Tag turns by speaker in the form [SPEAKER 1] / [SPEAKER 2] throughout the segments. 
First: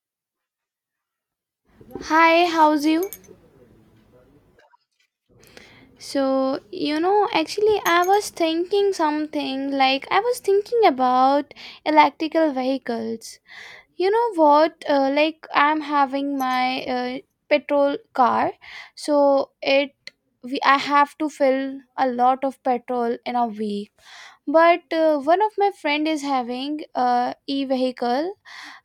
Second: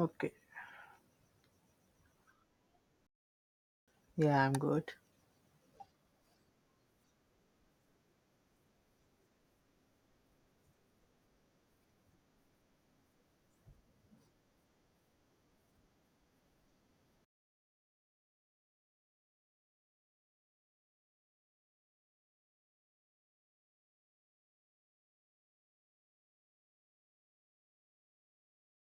[SPEAKER 1] Okay.
[SPEAKER 2] Hi, how's you?
[SPEAKER 1] Yeah, I'm good.
[SPEAKER 2] So, you know, actually, I was thinking about electrical vehicles. You know what? Like, I'm having my petrol car, so it we I have to fill a lot of petrol in a week, but one of my friend is having e-vehicle,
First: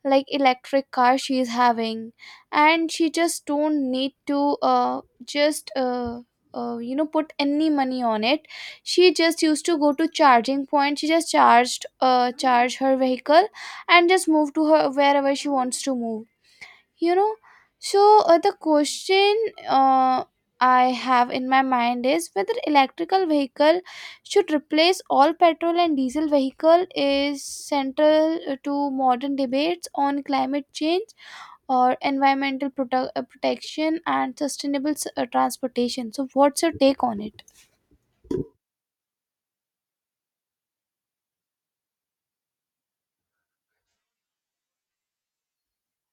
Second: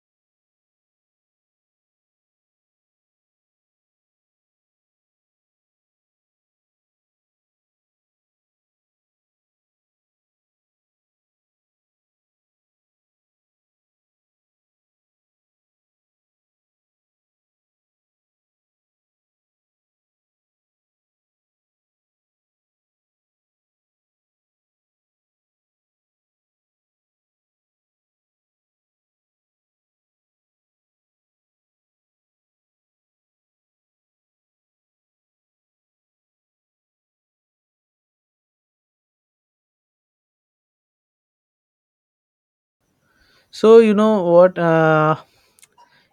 [SPEAKER 2] like electric car she is having, and she just don't need to just you know put any money on it. She just used to go to charging point, she just charge her vehicle and just move to her wherever she wants to move you know so, the question uh, I have in my mind is whether electrical vehicle should replace all petrol and diesel vehicle, is central to modern debates on climate change or environmental protection and sustainable transportation. So, what's your take on it?
[SPEAKER 1] So you know what?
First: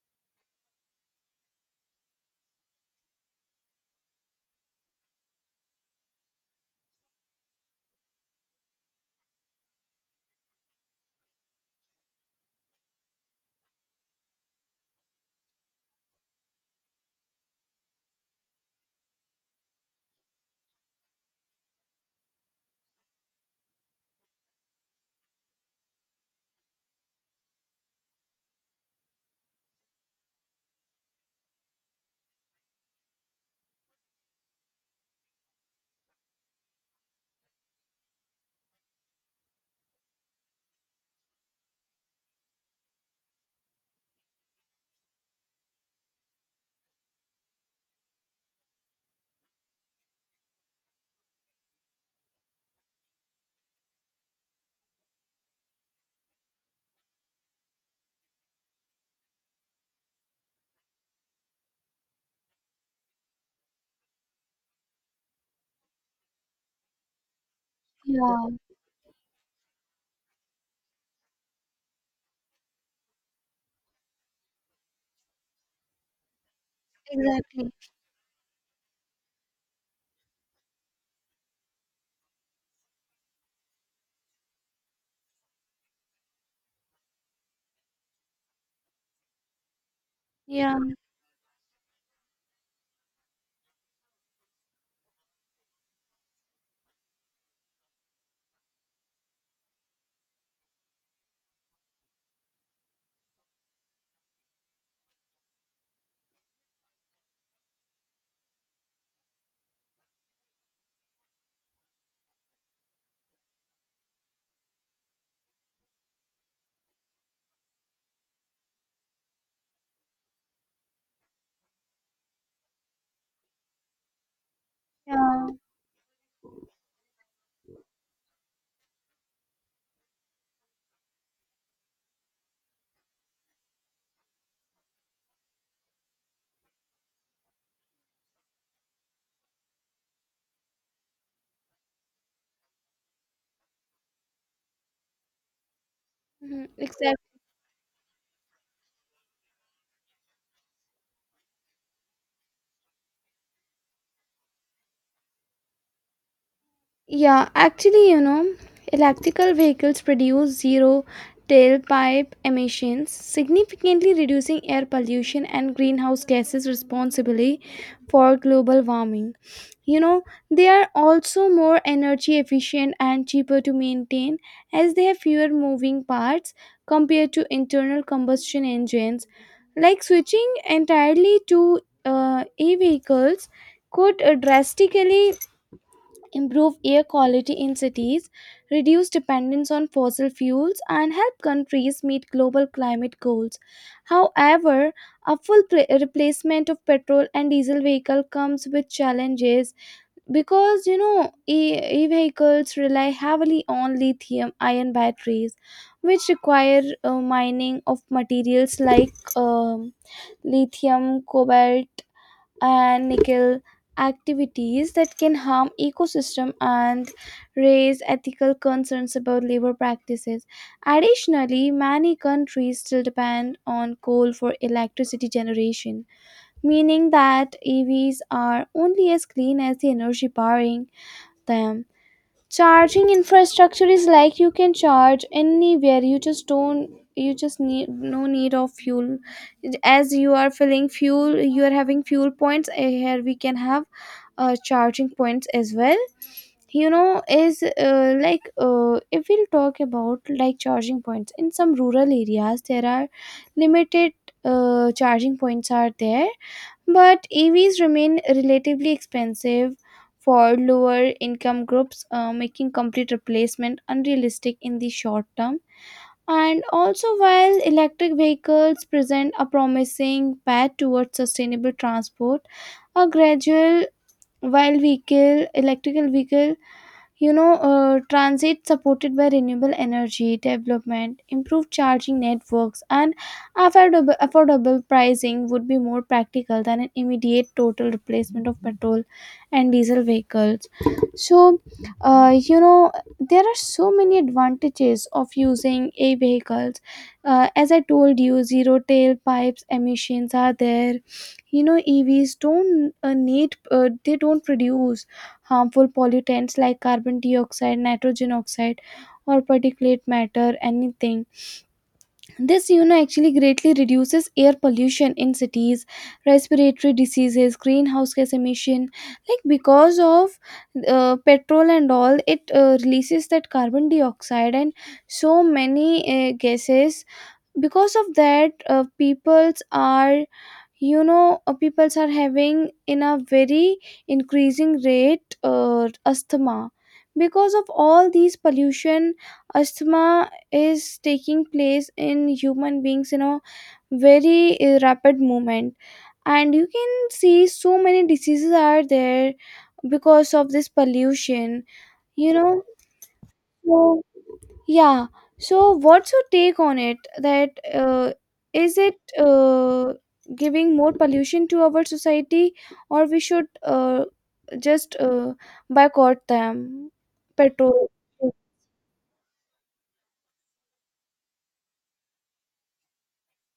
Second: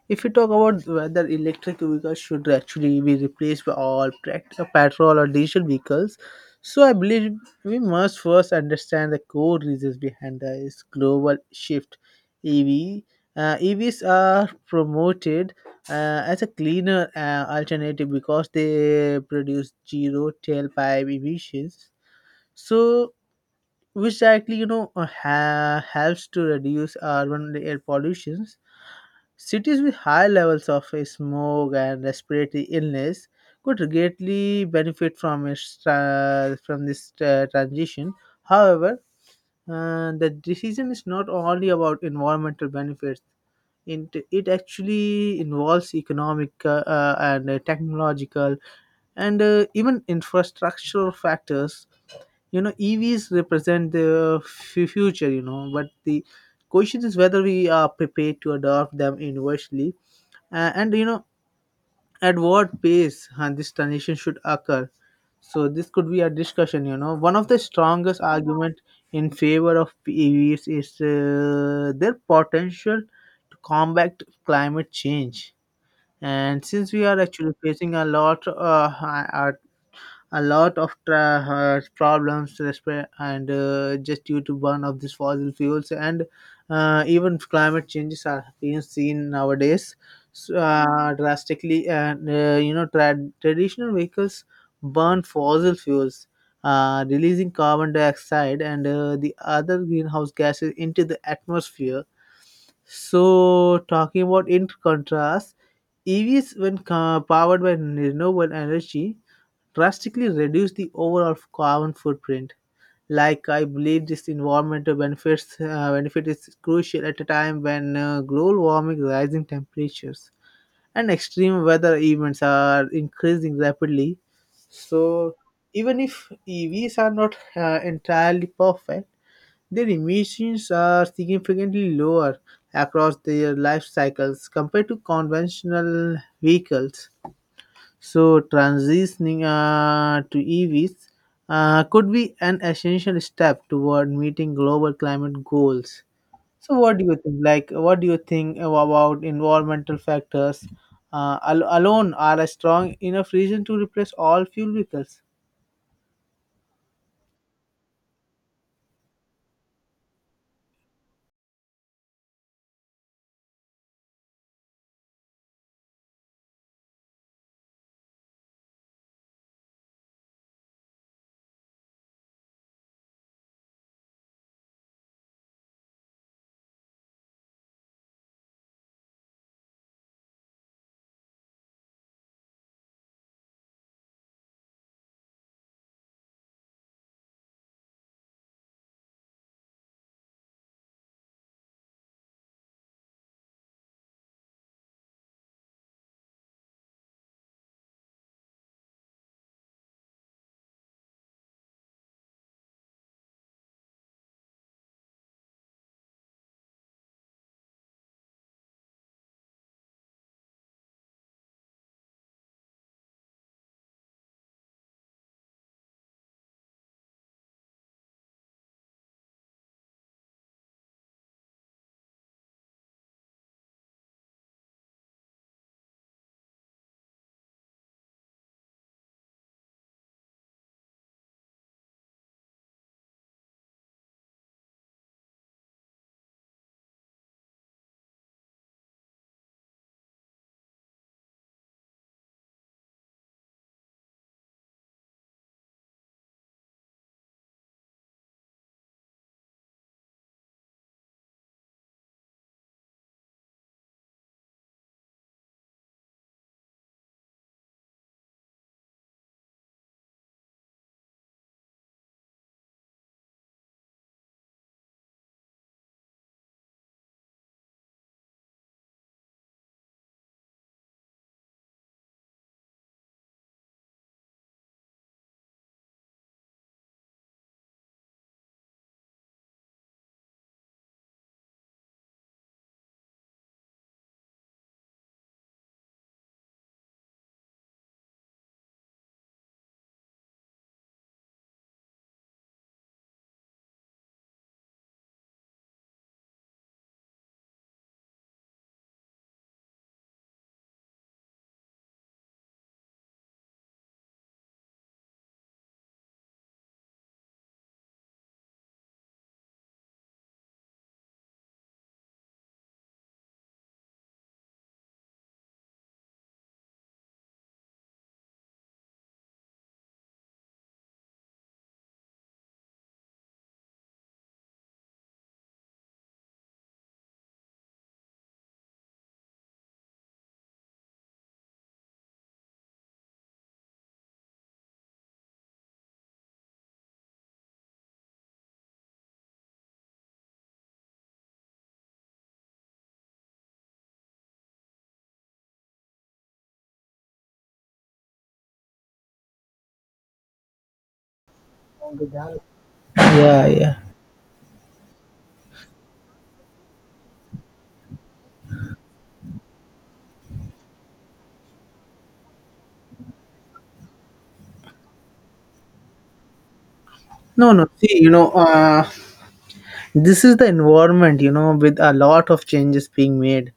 [SPEAKER 1] If you talk about whether electric vehicles should actually be replaced by all petrol or diesel vehicles, so I believe we must first understand the core reasons behind this global shift. EV uh, EVs are promoted as a cleaner alternative because they produce zero tailpipe emissions. So which directly, helps to reduce urban air pollutions. Cities with high levels of smog and respiratory illness could greatly benefit from this transition. However, the decision is not only about environmental benefits. It actually involves economic and technological and even infrastructural factors. You know, EVs represent the future, you know, but the question is whether we are prepared to adopt them universally, and you know, at what pace this transition should occur. So this could be a discussion. You know, one of the strongest
[SPEAKER 2] Yeah,
[SPEAKER 1] argument in favor of EVs is their potential to combat climate change, and since we are actually
[SPEAKER 2] exactly.
[SPEAKER 1] facing at a lot of problems resp- and just due to burn of these fossil fuels, and even climate changes are being seen nowadays so
[SPEAKER 2] Yeah,
[SPEAKER 1] drastically, and you know, traditional vehicles burn fossil fuels, releasing carbon dioxide and the other greenhouse gases into the atmosphere. So talking about, in contrast, EVs, when powered by renewable energy, drastically reduce the overall carbon footprint. Like, I believe this environmental benefits benefit is crucial at a time when global warming, rising temperatures, and extreme weather events are increasing rapidly. So
[SPEAKER 2] yeah.
[SPEAKER 1] even if EVs are not entirely perfect, their emissions are significantly lower across their life cycles compared to conventional vehicles. So transitioning to EVs could be an essential step toward meeting global climate goals.
[SPEAKER 2] Mhm,
[SPEAKER 1] So what do you
[SPEAKER 2] exactly.
[SPEAKER 1] think? Like, what do you think about environmental factors alone are a strong enough reason to replace all fuel vehicles?
[SPEAKER 2] Yeah, actually, you know, electrical vehicles produce zero tailpipe emissions, significantly reducing air pollution and greenhouse gases responsible for global warming. You know, they are also more energy efficient and cheaper to maintain as they have fewer moving parts compared to internal combustion engines. Like, switching entirely to e vehicles could drastically improve air quality in cities, reduce dependence on fossil fuels, and help countries meet global climate goals. However, a full replacement of petrol and diesel vehicle comes with challenges, because you know e-vehicles rely heavily on lithium ion batteries which require mining of materials like um, lithium, cobalt and nickel, activities that can harm ecosystem and raise ethical concerns about labor practices. Additionally, many countries still depend on coal for electricity generation, meaning that EVs are only as clean as the energy powering them. Charging infrastructure is like, you can charge anywhere, you just need, no need of fuel. As you are filling fuel, you are having fuel points, here we can have charging points as well. You know, is like, if we'll talk about like charging points in some rural areas, there are limited charging points are there, but EVs remain relatively expensive for lower income groups, making complete replacement unrealistic in the short term. And also, while electric vehicles present a promising path towards sustainable transport, a gradual, while vehicle electrical vehicle you know, transit supported by renewable energy development, improved charging networks and affordable pricing would be more practical than an immediate total replacement of petrol and diesel vehicles. So, you know, there are so many advantages of using a vehicles. As I told you, zero tailpipes emissions are there. You know, EVs don't, need they don't produce harmful pollutants like carbon dioxide, nitrogen oxide or particulate matter, anything. This, actually greatly reduces air pollution in cities, respiratory diseases, greenhouse gas emission. Like, because of petrol and all, it releases that carbon dioxide and so many gases. Because of that, peoples are, peoples are having in a very increasing rate asthma. Because of all these pollution, asthma is taking place in human beings in a very rapid movement. And you can see so many diseases are there because of this pollution, you know.
[SPEAKER 1] Yeah, yeah.
[SPEAKER 2] So, yeah. So, what's your take on it? That is it giving more pollution to our society, or we should just boycott them?
[SPEAKER 1] No, no.
[SPEAKER 2] Petrol.
[SPEAKER 1] See, you know, this is the environment, you know, with a lot of changes being made,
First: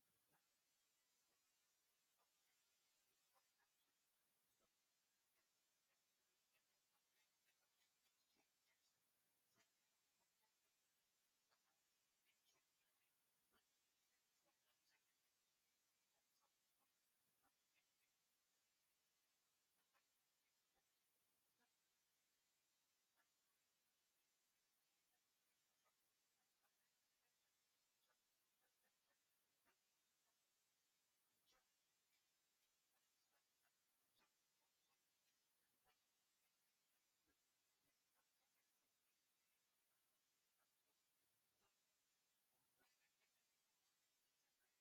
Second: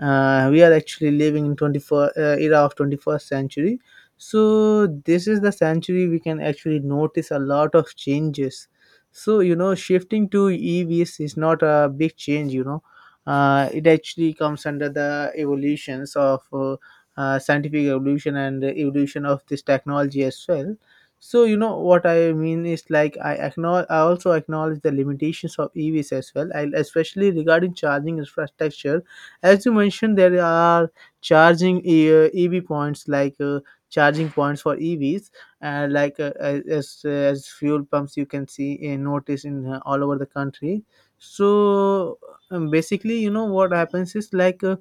[SPEAKER 1] we are actually living in 21st uh, era of 21st century. So this is the century we can actually notice a lot of changes. So you know, shifting to EVs is not a big change, you know, it actually comes under the evolutions of scientific evolution and the evolution of this technology as well. So you know what I mean is like, I acknowledge, I also acknowledge the limitations of EVs as well, I especially regarding charging infrastructure. As you mentioned, there are charging EV points, like charging points for EVs, and as fuel pumps you can see, notice in all over the country. So basically, you know what happens is like.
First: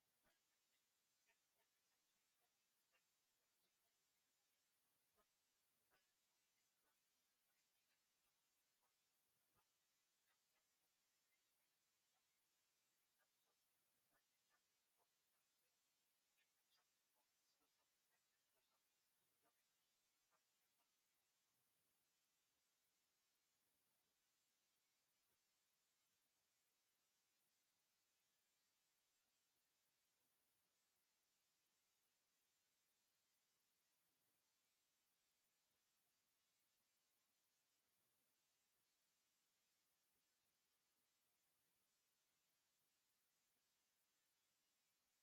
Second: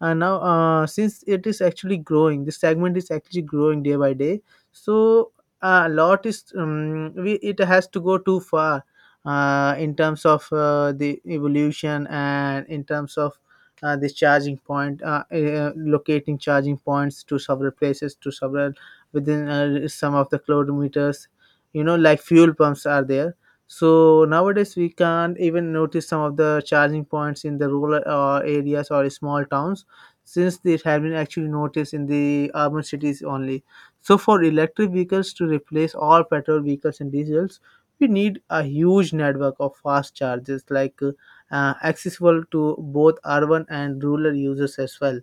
[SPEAKER 1] Now Since it is actually growing, this segment is actually growing day by day, so a lot is we, it has to go too far in terms of the evolution, and in terms of this charging point locating charging points to several places, to several within some of the kilometers, you know, like fuel pumps are there. So nowadays we can't even notice some of the charging points in the rural areas or small towns, since it has been actually noticed in the urban cities only. So for electric vehicles to replace all petrol vehicles and diesels, we need a huge network of fast chargers, like accessible to both urban and rural users as well.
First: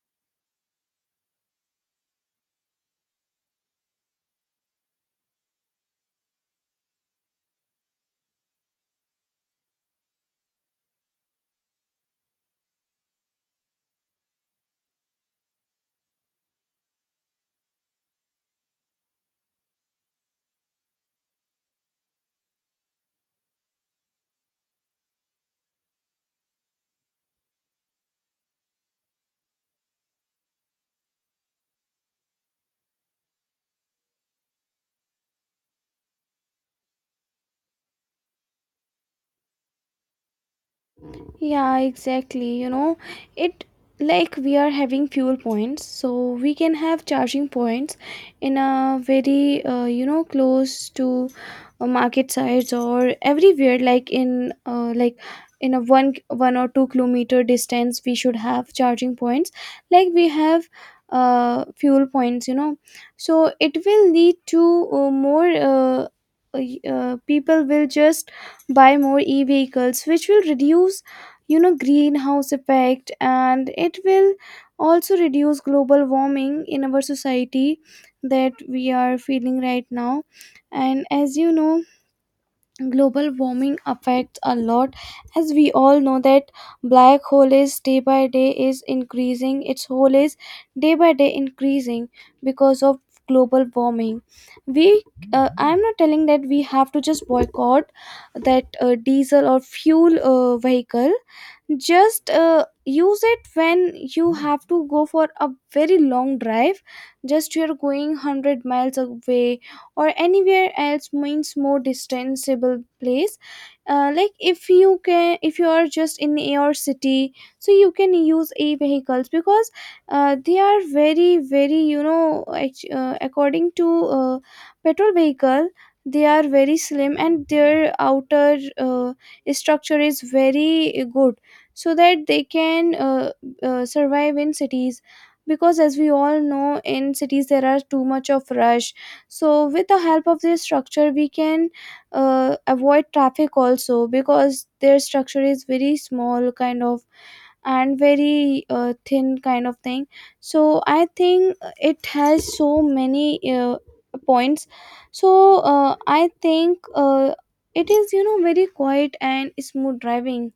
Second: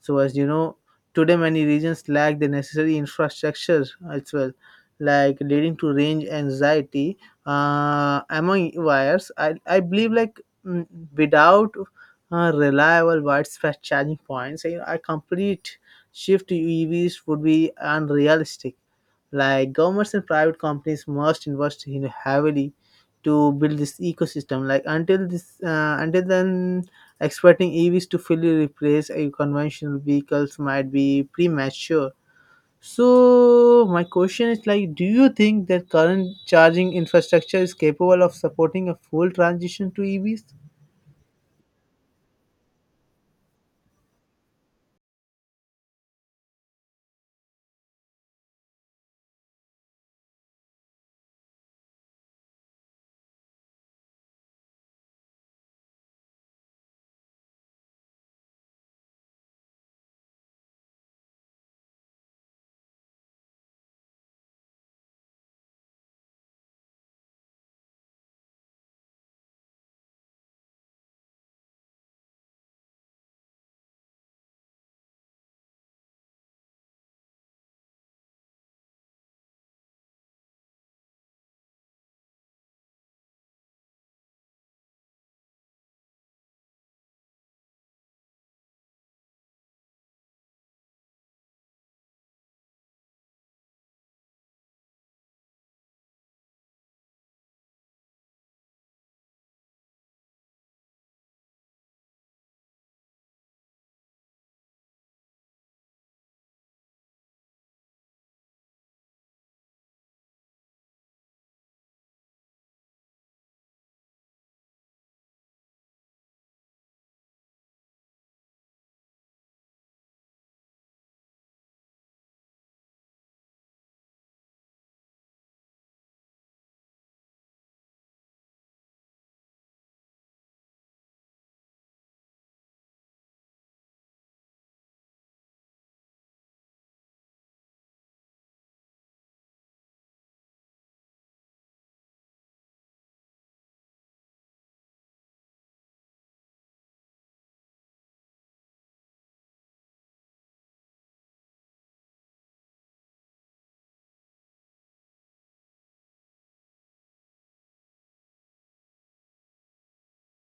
[SPEAKER 1] So as you know, today many regions lack the necessary infrastructure as well, like leading to range anxiety among wires. I believe like, without reliable widespread charging points, I complete shift to EVs would be unrealistic. Like, governments and private companies must invest in heavily to build this ecosystem. Like, until until then, expecting EVs to fully replace a conventional vehicles might be premature. So my question is like, do you think that current charging infrastructure is capable of supporting a full transition to EVs?
[SPEAKER 2] Yeah, exactly. You know, it like, we are having fuel points, so we can have charging points in a very, close to market sites or everywhere. Like, in a one or two-kilometer distance, we should have charging points. Like, we have fuel points, you know. So it will lead to people will just buy more e-vehicles, which will reduce, greenhouse effect, and it will also reduce global warming in our society that we are feeling right now. And as you know, global warming affects a lot. As we all know that black hole is day by day is increasing, its hole is day by day increasing because of global warming. We I'm not telling that we have to just boycott that diesel or fuel vehicle, just use it when you have to go for a very long drive, just you're going 100 miles away or anywhere else, means more distanceable place. Like, if you can if you are just in your city, so you can use e vehicles, because they are very very, according to petrol vehicle, they are very slim and their outer structure is very good, so that they can survive in cities. Because as we all know, in cities there are too much of rush, so with the help of this structure we can avoid traffic also, because their structure is very small kind of and very thin kind of thing. So I think it has so many points. So, I think, it is, you know, very quiet and smooth driving.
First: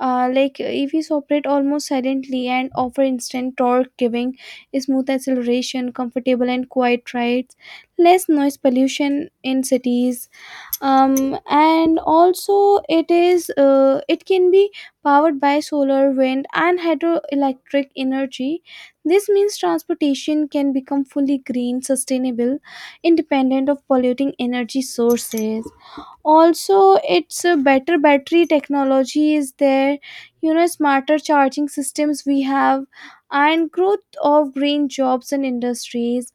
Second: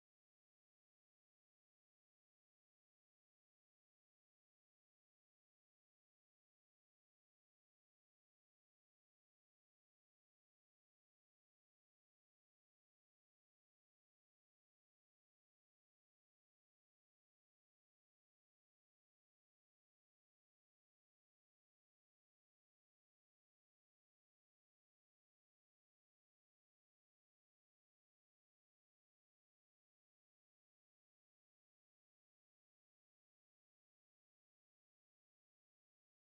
[SPEAKER 2] Like, EVs operate almost silently and offer instant torque, giving smooth acceleration, comfortable and quiet rides, less noise pollution in cities. And also, it can be powered by solar, wind, and hydroelectric energy. This means transportation can become fully green, sustainable, independent of polluting energy sources. Also, it's a better battery technology is there, you know, smarter charging systems we have, and growth of green jobs and industries.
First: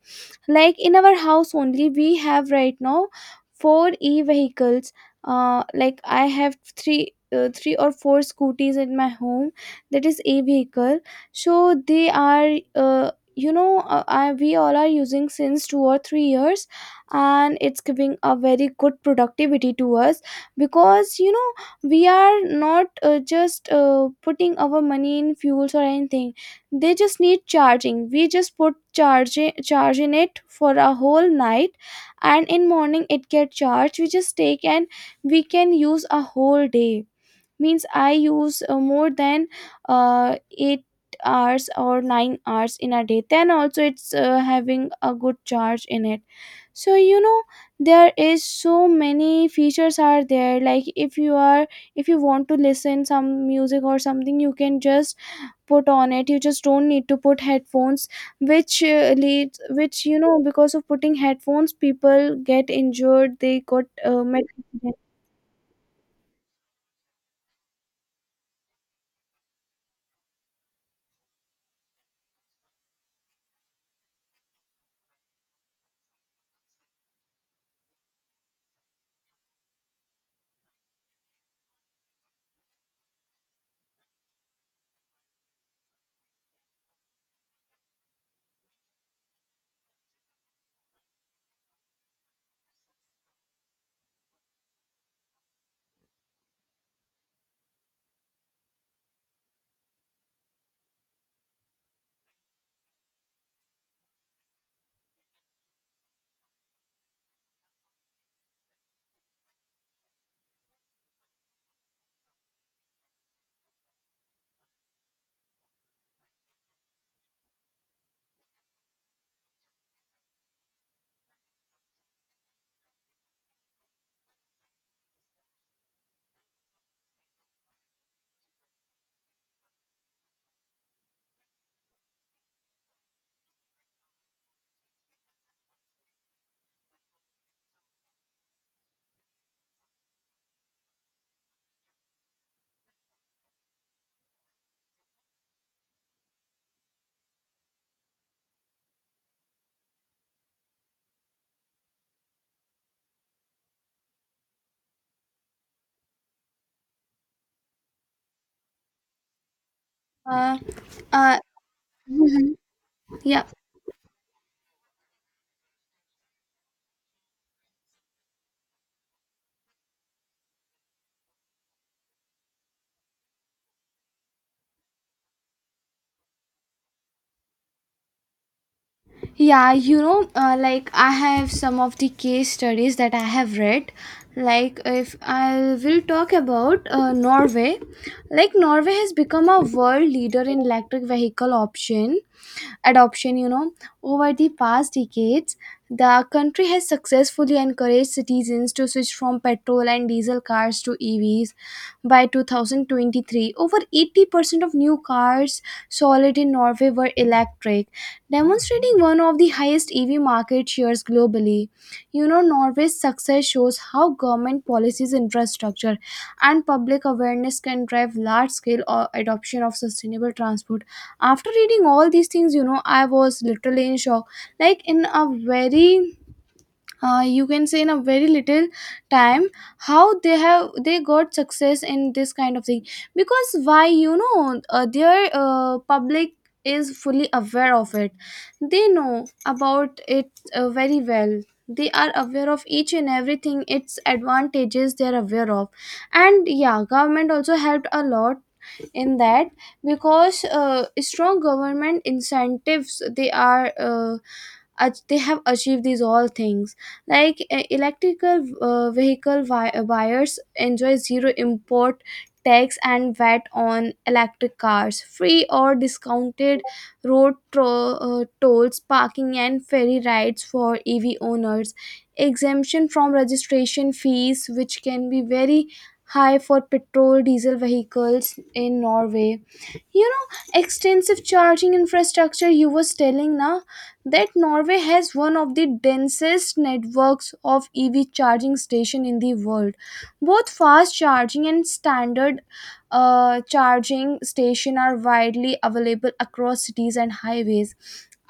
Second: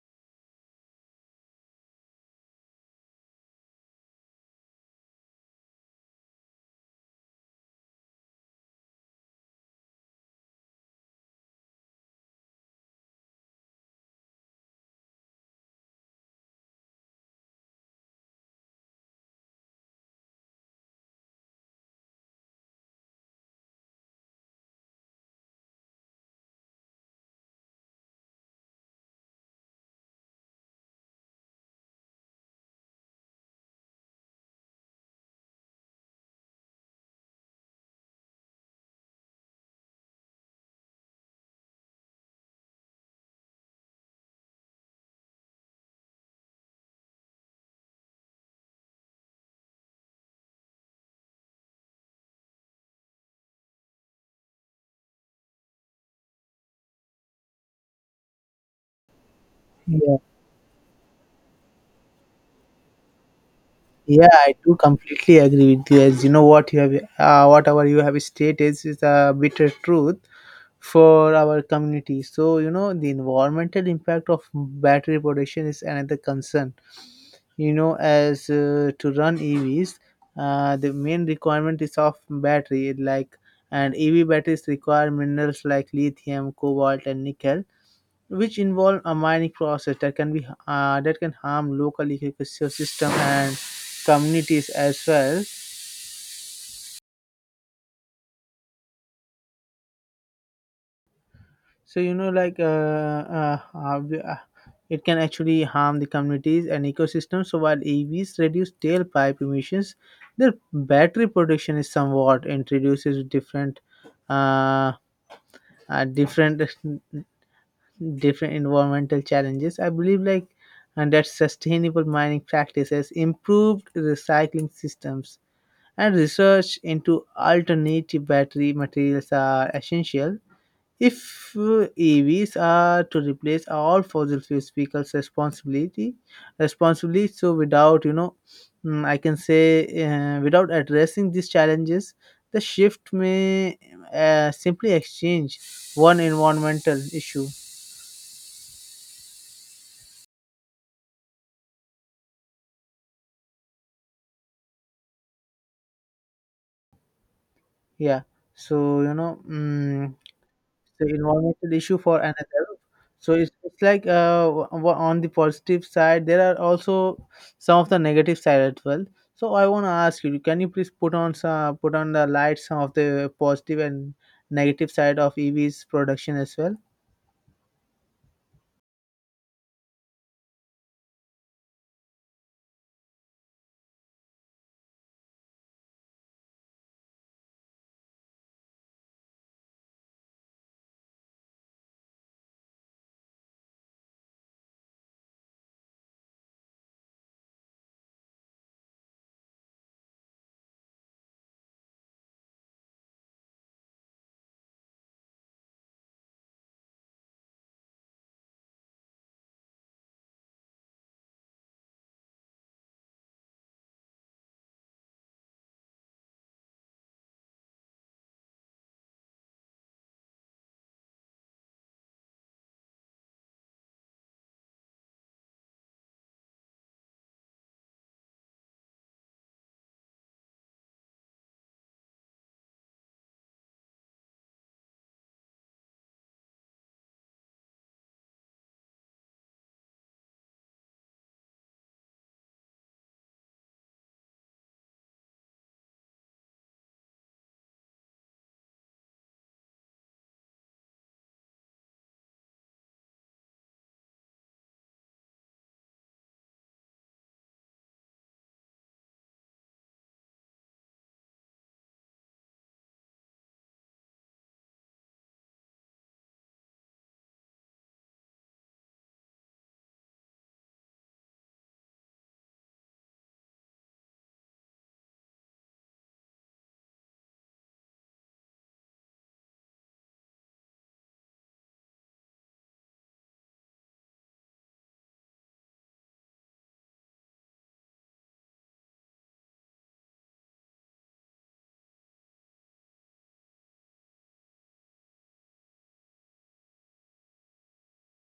[SPEAKER 2] Like, in our house only, we have right now four e vehicles. Like, I have three or four scooties in my home, that is a vehicle. So they are, I, we all are using since 2 or 3 years, and it's giving a very good productivity to us. Because you know, we are not just putting our money in fuels or anything. They just need charging, we just put charge in it for a whole night, and in morning it get charged, we just take and we can use a whole day. Means I use more than 8 hours or 9 hours in a day, then also it's having a good charge in it. So you know, there is so many features are there. Like, if you are if you want to listen some music or something, you can just put on it, you just don't need to put headphones, which leads, which you know, because of putting headphones people get injured, they got
[SPEAKER 1] Yeah, I do
[SPEAKER 2] medical.
[SPEAKER 1] completely agree with you. As you know, what you have, whatever you have stated is a bitter truth for our community. So you know, the environmental impact of battery production is another concern. You know, as to run EVs, the main requirement is of battery, like, and EV batteries require minerals like lithium, cobalt, and nickel, which involve a mining process that can be that can harm local ecosystem and communities as well. So you know, like it can actually harm the communities and ecosystems. So while EVs reduce tailpipe emissions, their battery production is somewhat introduces uh, uh, different different environmental challenges, I believe like, and that sustainable mining practices, improved recycling systems, and research into alternative battery materials are essential if EVs are to replace all fossil fuels vehicles responsibility, responsibly. So without, you know, I can say, without addressing these challenges, the shift may simply exchange one environmental issue, yeah, so you know,
[SPEAKER 2] Uh,
[SPEAKER 1] so
[SPEAKER 2] uh,
[SPEAKER 1] environmental issue for
[SPEAKER 2] Mhm.
[SPEAKER 1] another. So
[SPEAKER 2] Yeah.
[SPEAKER 1] it's like, on the positive side there are also some of the negative side as well. So I want to ask you, can you please put on some, put on the light some of the positive and negative side of EVs production as well?
[SPEAKER 2] Yeah, you know, like, I have some of the case studies that I have read. Like, if I will talk about Norway, like, Norway has become a world leader in electric vehicle option adoption. You know, over the past decades, the country has successfully encouraged citizens to switch from petrol and diesel cars to EVs. By 2023, over 80% of new cars sold in Norway were electric, demonstrating one of the highest EV market shares globally. You know, Norway's success shows how government policies, infrastructure, and public awareness can drive large scale adoption of sustainable transport. After reading all these things, you know, I was literally in shock. Like, in a very, you can say, in a very little time, how they got success in this kind of thing. Because why, their public is fully aware of it, they know about it very well. They are aware of each and everything, its advantages they are aware of. And yeah, government also helped a lot in that, because strong government incentives, they are, they have achieved these all things. Like, electrical vehicle buyers enjoy zero import tax and VAT on electric cars, free or discounted road tolls, parking and ferry rides for EV owners, exemption from registration fees which can be very high for petrol diesel vehicles in Norway. You know, extensive charging infrastructure, you was telling now that Norway has one of the densest networks of EV charging station in the world. Both fast charging and standard charging station are widely available across cities and highways.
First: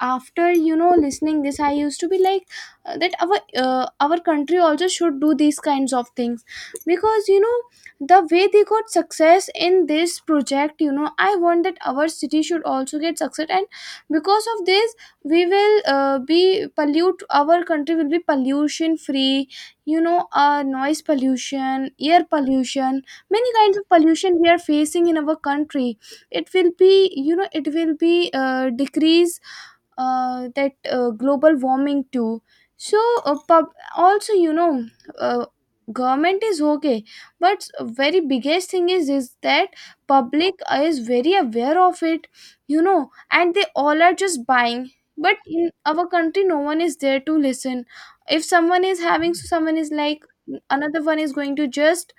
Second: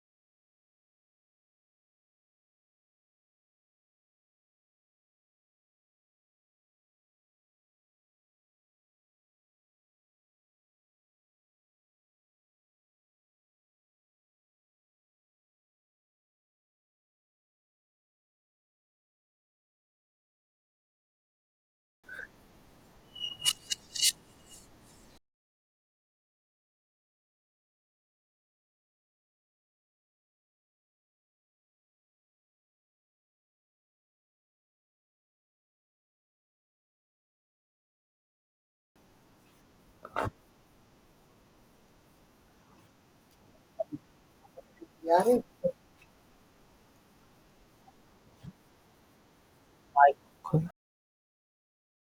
[SPEAKER 2] After, you know, listening this, I used to be like, that our country also should do these kinds of things. Because you know, the way they got success in this project, you know, I want that our city should also get success. And because of this, we will, be pollute our country will be pollution free. You know, noise pollution, air pollution, many kinds of pollution we are facing in our country, it will be, you know, it will be decrease, that global warming too. So, pub- also you know, uh, government is okay, but very biggest thing is that public is very aware of it, you know, and they all are just buying. But in our country no one is there to listen. If someone is having, so someone is like another one is going to just,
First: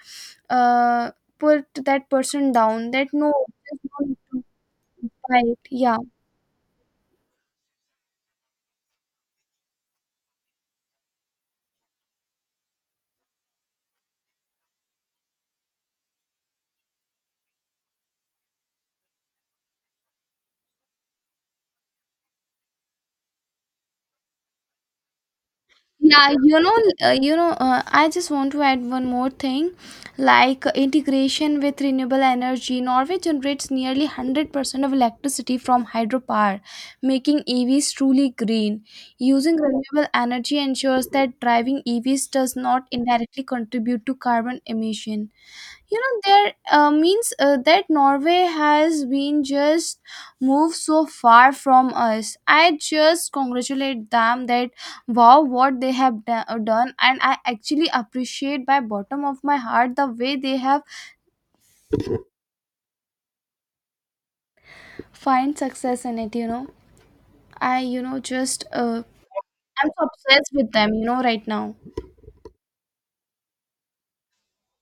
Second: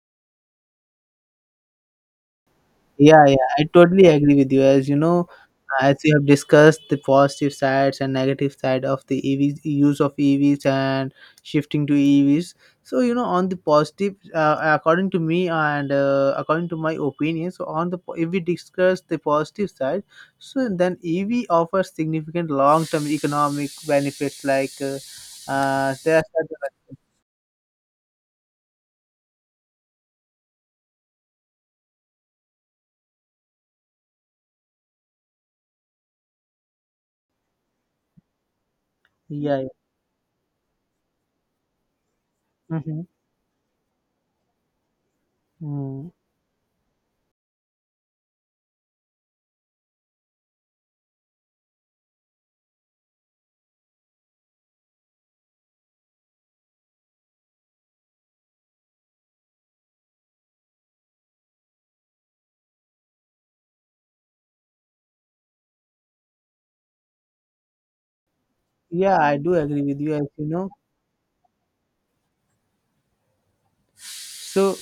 [SPEAKER 2] uh, put that person down, that
[SPEAKER 1] Yeah,
[SPEAKER 2] no,
[SPEAKER 1] yeah, I
[SPEAKER 2] there's no
[SPEAKER 1] totally
[SPEAKER 2] need
[SPEAKER 1] agree
[SPEAKER 2] to
[SPEAKER 1] with you. As you know,
[SPEAKER 2] buy it.
[SPEAKER 1] as
[SPEAKER 2] Yeah.
[SPEAKER 1] you have discussed the positive sides and negative side of the EVs, use of EVs and shifting to EVs. So you know, on the positive, according to me, and according to my opinion, so on the if we discuss the positive side, so then EV offers significant long-term economic benefits like there are
[SPEAKER 2] Yeah,
[SPEAKER 1] certain,
[SPEAKER 2] you know, I just want to add one more thing, like, integration with renewable energy. Norway generates nearly 100% of electricity from hydropower, making EVs truly green. Using
[SPEAKER 1] yeah, yeah.
[SPEAKER 2] renewable energy ensures that driving EVs does not
[SPEAKER 1] Mhm.
[SPEAKER 2] indirectly contribute to carbon emission. You
[SPEAKER 1] Mm.
[SPEAKER 2] know, there, means that Norway has been just moved so far from us. I just congratulate them, that wow, what they have done, and I actually appreciate by bottom of my heart the way they have find success in it. You know, i you know just uh,
[SPEAKER 1] Yeah, I do agree
[SPEAKER 2] I'm
[SPEAKER 1] with
[SPEAKER 2] so
[SPEAKER 1] you. As you
[SPEAKER 2] obsessed
[SPEAKER 1] know,
[SPEAKER 2] with them, you know, right now.
[SPEAKER 1] so.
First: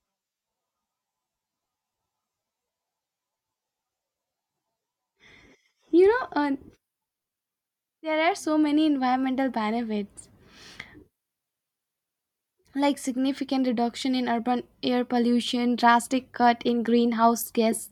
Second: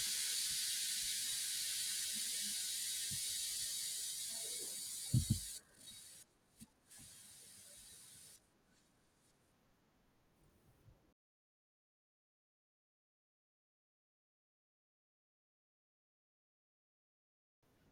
[SPEAKER 2] You know, there are so many environmental benefits, like significant reduction in urban air pollution, drastic cut in greenhouse gas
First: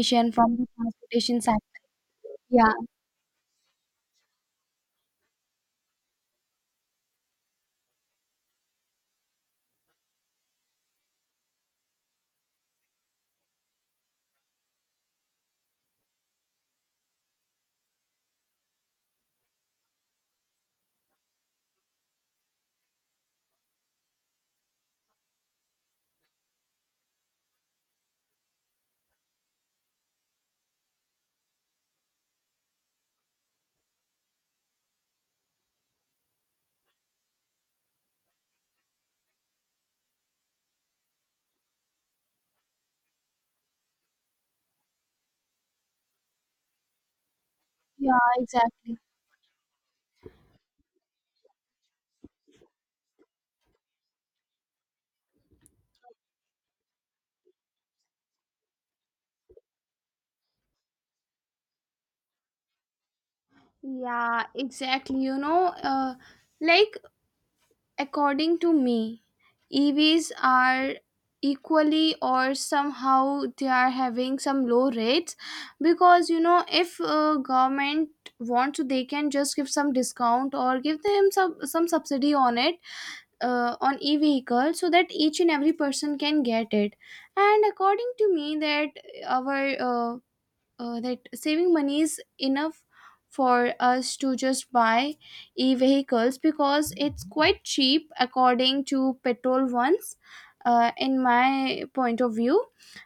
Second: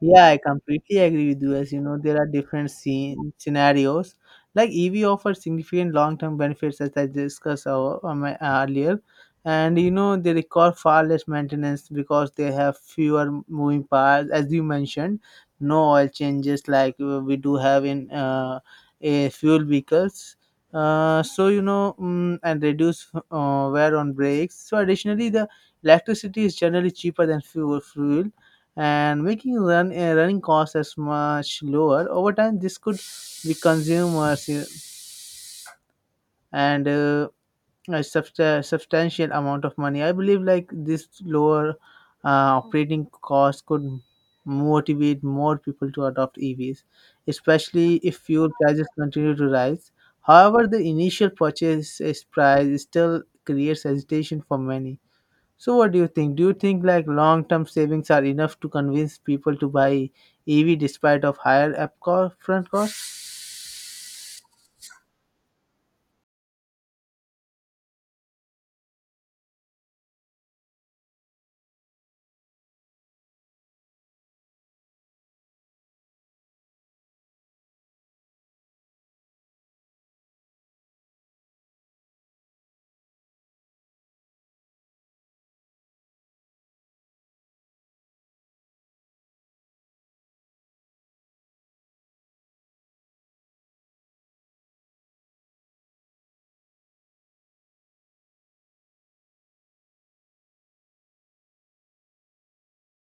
[SPEAKER 1] Yeah, I
[SPEAKER 2] from the
[SPEAKER 1] completely agree
[SPEAKER 2] transportation
[SPEAKER 1] with you.
[SPEAKER 2] sector.
[SPEAKER 1] As you know, there are different
[SPEAKER 2] Yeah,
[SPEAKER 1] scenarios. Like, EV offers significant long-term benefits, as I discussed earlier, and you know, they require far less maintenance because they have fewer moving parts, as you mentioned. No oil changes like we do have in a fuel vehicles. So you know, and reduce wear on brakes. So additionally, the electricity is generally cheaper than fuel, and making running costs as much lower over time. This could be consumers and a substantial amount of money. I believe like, this lower operating cost could motivate more people to adopt EVs, especially if
[SPEAKER 2] yeah,
[SPEAKER 1] fuel prices
[SPEAKER 2] exactly.
[SPEAKER 1] continue to rise. However, the initial purchase is price still creates hesitation for many. So what do you think? Do you think like long-term savings are enough to convince people to buy EV despite of higher upfront cost?
[SPEAKER 2] Yeah, exactly. You know, like, according to me, EVs are equally or somehow they are having some low rates, because you know if government want to, they can just give some discount or give them some subsidy on it, on e-vehicle, so that each and every person can get it. And according to me that our that saving money is enough for us to just buy e-vehicles, because it's quite cheap according to petrol ones, in my point of view.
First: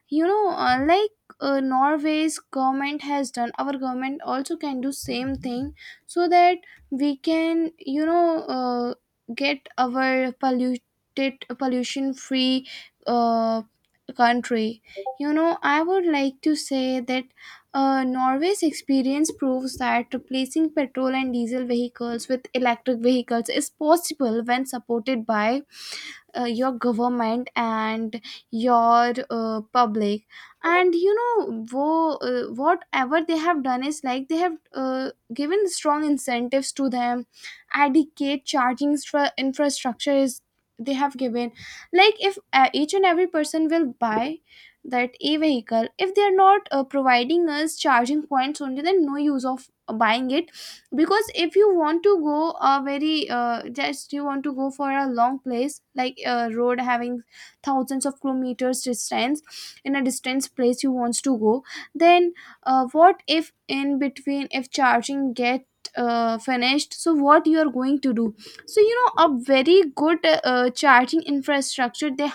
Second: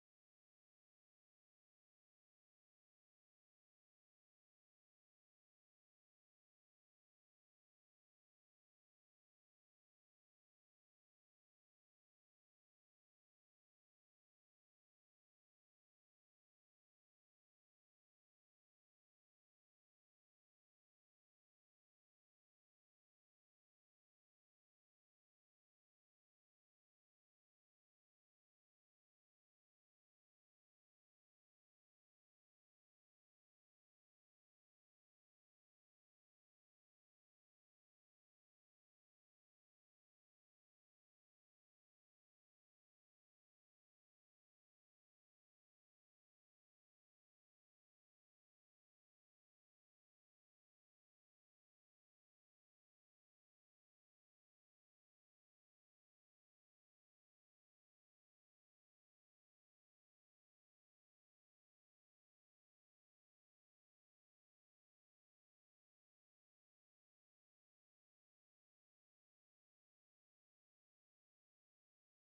[SPEAKER 2] You know, like, Norway's government has done, our government also can do same thing, so that we can, you know, get our polluted pollution free uh, country. You know, I would like to say that, Norway's experience proves that replacing petrol and diesel vehicles with electric vehicles is possible when supported by your government and your public. And you know, whatever they have done is like, they have given strong incentives to them, adequate charging infrastructure is, they have given. Like, if each and every person will buy that e vehicle, if they are not providing us charging points, only then no use of buying it. Because if you want to go a very, just you want to go for a long place, like a road having thousands of kilometers distance, in a distance place you wants to go, then what if in between if charging get finished, so what you are going to do. So you know, a very good, charging infrastructure they